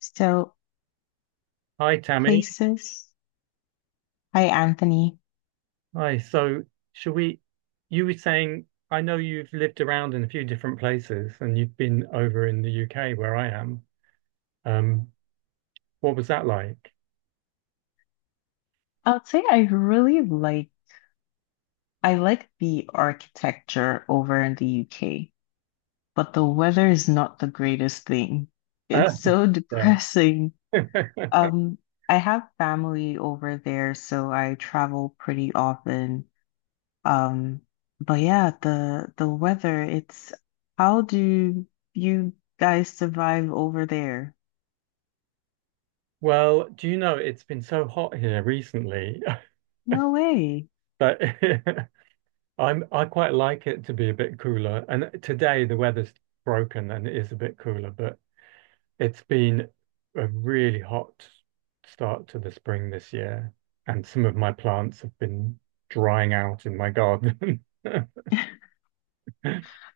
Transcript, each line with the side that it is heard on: left: So
right: Hi, Tammy.
left: places Hi, Anthony.
right: Hi. So, should we? You were saying, I know you've lived around in a few different places and you've been over in the UK where I am. Um, what was that like?
left: I would say I really like I like the architecture over in the UK, but the weather is not the greatest thing.
right: Uh,
left: It's so
right: yeah.
left: depressing. Um, I have family over there, so I travel pretty often. Um, but yeah, the weather, it's how do you guys survive over there?
right: Well, do you know it's been so hot here recently
left: No way.
right: that I quite like it to be a bit cooler. And today the weather's broken and it is a bit cooler, but it's been a really hot start to the spring this year, and some of my plants have been drying out in my garden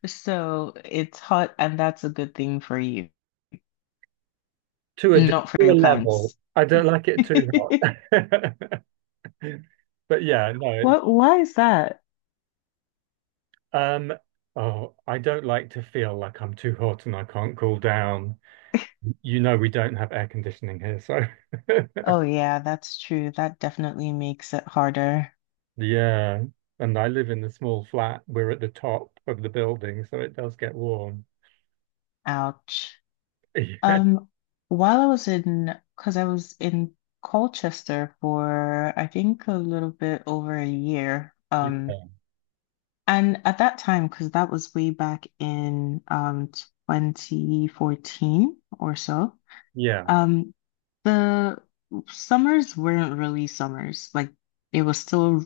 left: So it's hot, and that's a good thing for you,
right: to
left: not for
right: a
left: your
right: level.
left: plants.
right: I don't like it too hot. But yeah, no, it's
left: What, why is that?
right: um oh, I don't like to feel like I'm too hot and I can't cool down. You know we don't have air conditioning here, so
left: Oh, yeah, that's true. That definitely makes it harder.
right: yeah. And I live in a small flat. We're at the top of the building, so it does get warm.
left: Ouch. Um, while I was in, because I was in Colchester for, I think, a little bit over a year.
right: Yeah.
left: And at that time, because that was way back in 2014 or so.
right: Yeah.
left: Um, the summers weren't really summers. Like it was still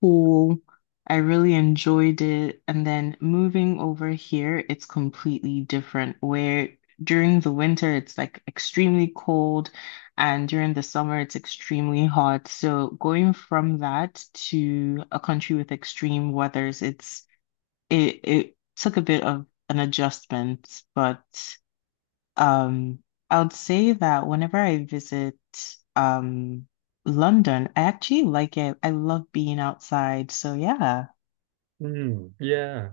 left: cool. I really enjoyed it. And then moving over here, it's completely different where during the winter it's like extremely cold and during the summer it's extremely hot. So going from that to a country with extreme weathers, it took a bit of an adjustment, but um, I would say that whenever I visit um London, I actually like it. I love being outside. So yeah.
right: Mm, yeah.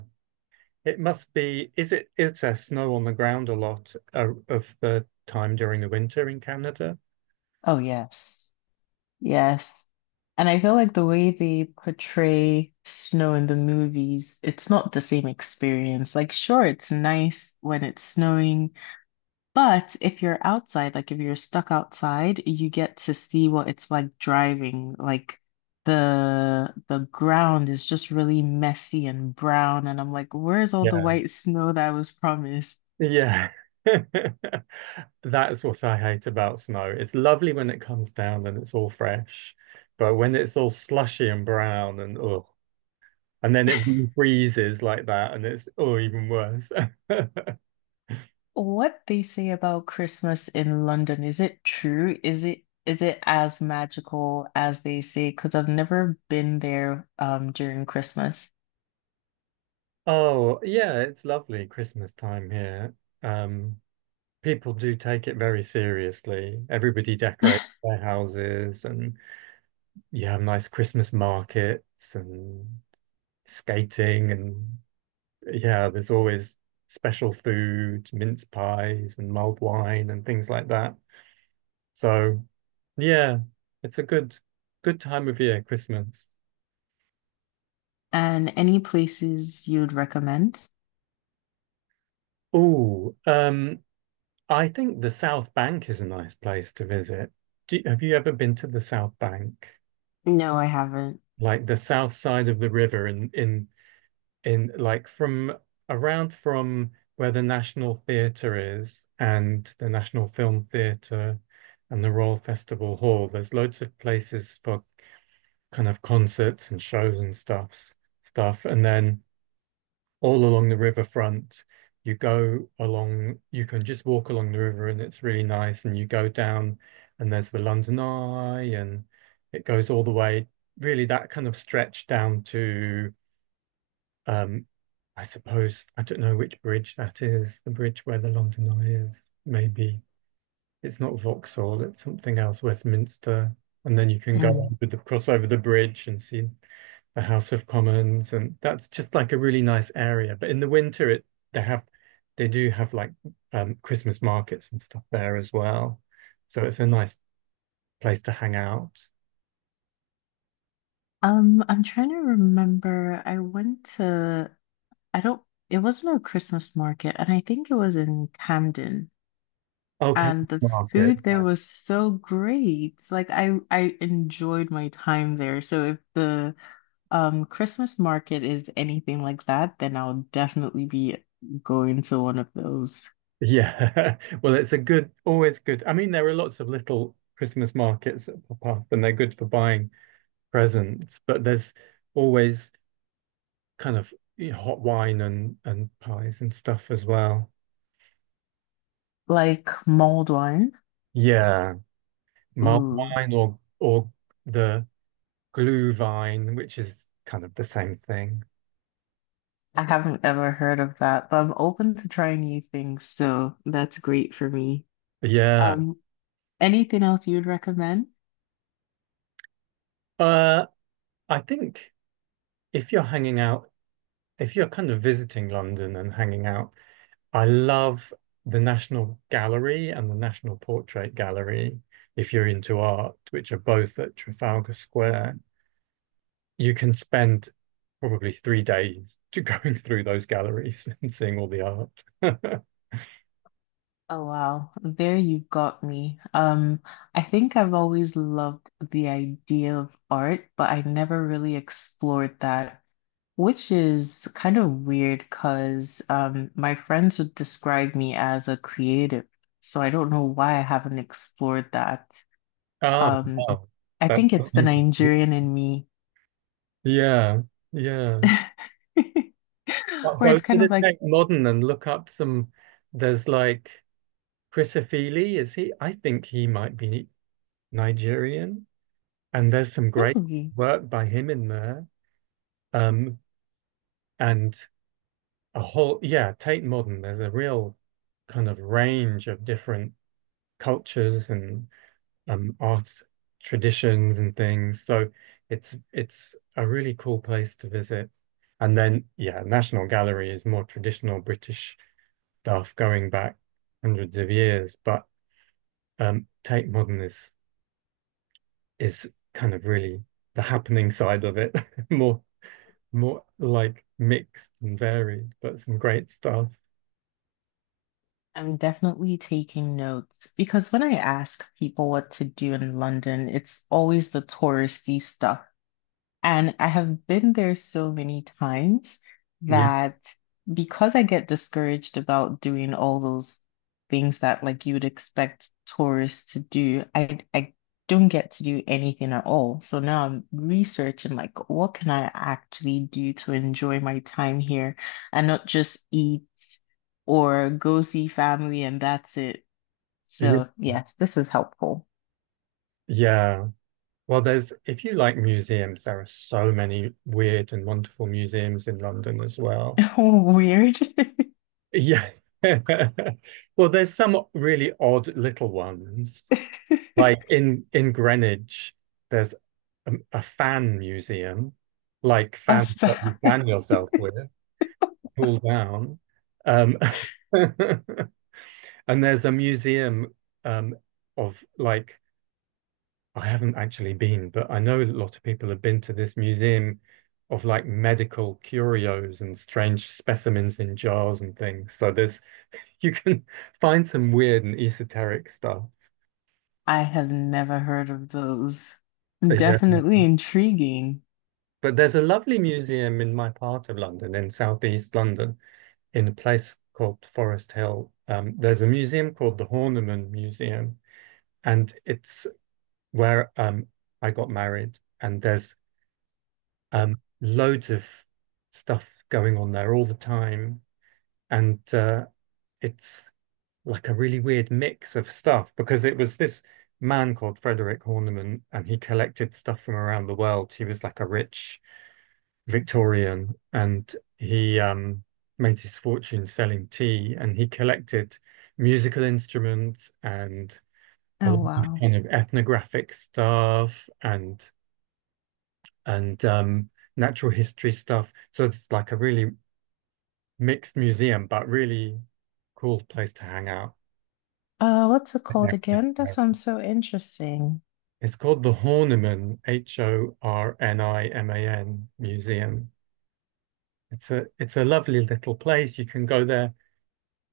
right: It must be, is it, is there snow on the ground a lot of the time during the winter in Canada?
left: Oh yes. Yes. And I feel like the way they portray snow in the movies, it's not the same experience. Like, sure, it's nice when it's snowing, but if you're outside, like if you're stuck outside, you get to see what it's like driving. Like the ground is just really messy and brown, and I'm like, where's all the
right: Yeah.
left: white snow that was promised?
right: Yeah. That's what I hate about snow. It's lovely when it comes down and it's all fresh, but when it's all slushy and brown and oh, and then it really freezes like that and it's oh, even worse.
left: What they say about Christmas in London, is it true? Is it as magical as they say? Because I've never been there during Christmas.
right: Oh, yeah, it's lovely Christmas time here. Um, People do take it very seriously. Everybody decorates their houses, and you have nice Christmas markets and skating, and yeah, there's always special food, mince pies and mulled wine and things like that. So yeah, it's a good time of year, Christmas.
left: And any places you'd recommend?
right: Oh, I think the South Bank is a nice place to visit. Do, have you ever been to the South Bank?
left: No, I haven't.
right: Like the south side of the river in like from around from where the National Theatre is and the National Film Theatre and the Royal Festival Hall. There's loads of places for kind of concerts and shows and stuff. And then all along the riverfront, you go along, you can just walk along the river and it's really nice. And you go down and there's the London Eye and it goes all the way, really that kind of stretch down to um, I suppose I don't know which bridge that is, the bridge where the London Eye is. Maybe it's not Vauxhall, it's something else, Westminster. And then you can go over the cross over the bridge and see the House of Commons, and that's just like a really nice area. But in the winter, it they have they do have Christmas markets and stuff there as well, so it's a nice place to hang out.
left: I'm trying to remember. I went to, I don't, it wasn't a Christmas market, and I think it was in Camden.
right: Oh, Camden
left: And the
right: Market.
left: food there was so great. I enjoyed my time there. So if the Christmas market is anything like that, then I'll definitely be going to one of those.
right: Yeah. Well, it's a good, always good. I mean, there are lots of little Christmas markets that pop up and they're good for buying presents, but there's always kind of hot wine and pies and stuff as well.
left: Like mulled wine.
right: Yeah. Mulled
left: Ooh,
right: wine or the glue vine, which is kind of the same thing.
left: I haven't ever heard of that, but I'm open to trying new things, so that's great for me.
right: Yeah.
left: Um, Anything else you'd recommend?
right: Uh, I think if you're hanging out, if you're kind of visiting London and hanging out I love the National Gallery and the National Portrait Gallery, if you're into art, which are both at Trafalgar Square. You can spend probably 3 days to going through those galleries and seeing all the art.
left: Oh wow, there you got me. I think I've always loved the idea of art, but I never really explored that, which is kind of weird because my friends would describe me as a creative, so I don't know why I haven't explored that.
right: Oh,
left: Um,
right: wow.
left: I
right: That's
left: think it's the
right: something.
left: Nigerian in me,
right: Yeah, yeah. I'll
left: where
right: go
left: it's
right: to
left: kind of
right: the
left: like,
right: Tate Modern and look up some. There's like Chris Ofili, is he? I think he might be Nigerian. And there's some great
left: really?
right: work by him in there. Um, and a whole, yeah, Tate Modern, there's a real kind of range of different cultures and art traditions and things. So it's a really cool place to visit. And then, yeah, National Gallery is more traditional British stuff going back hundreds of years, but Tate Modern is kind of really the happening side of it, more more like mixed and varied, but some great stuff.
left: I'm definitely taking notes because when I ask people what to do in London, it's always the touristy stuff. And I have been there so many times
right: Yeah.
left: that because I get discouraged about doing all those things that like you would expect tourists to do, I don't get to do anything at all. So now I'm researching like what can I actually do to enjoy my time here and not just eat or go see family and that's it.
right: Y-
left: So yes, this is helpful.
right: Yeah. Well, there's, if you like museums, there are so many weird and wonderful museums in London as well.
left: Weird.
right: Yeah. Well, there's some really odd little ones. Like in Greenwich, there's a fan museum, like
left: A
right: fans that you
left: fact.
right: fan yourself with, cool down. Um, and there's a museum um, of like I haven't actually been, but I know a lot of people have been to this museum of like medical curios and strange specimens in jars and things. So there's you can find some weird and esoteric stuff.
left: I have never heard of those.
right: Yeah.
left: Definitely intriguing.
right: But there's a lovely museum in my part of London, in southeast London, in a place called Forest Hill. There's a museum called the Horniman Museum, and it's where I got married. And there's loads of stuff going on there all the time, and it's like a really weird mix of stuff because it was this man called Frederick Horniman, and he collected stuff from around the world. He was like a rich Victorian, and he made his fortune selling tea, and he collected musical instruments and a
left: Oh,
right: lot of
left: wow.
right: kind of ethnographic stuff and and um, natural history stuff. So it's like a really mixed museum, but really cool place to hang out.
left: What's it called
right: Yeah.
left: again? That sounds so interesting.
right: It's called the Horniman, Horniman Museum. It's a lovely little place. You can go there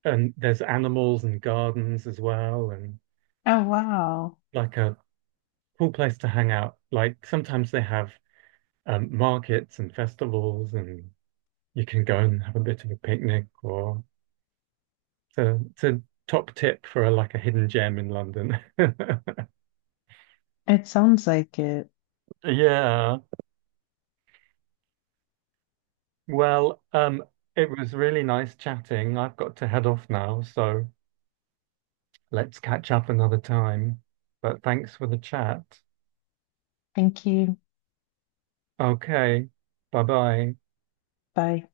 right: and there's animals and gardens as well and
left: Oh, wow.
right: like a cool place to hang out. Like sometimes they have markets and festivals and you can go and have a bit of a picnic or it's a top tip for a, like a hidden gem in London.
left: It sounds like it.
right: Yeah. Well, it was really nice chatting. I've got to head off now, so let's catch up another time. But thanks for the chat.
left: Thank you.
right: Okay, bye bye.
left: Bye.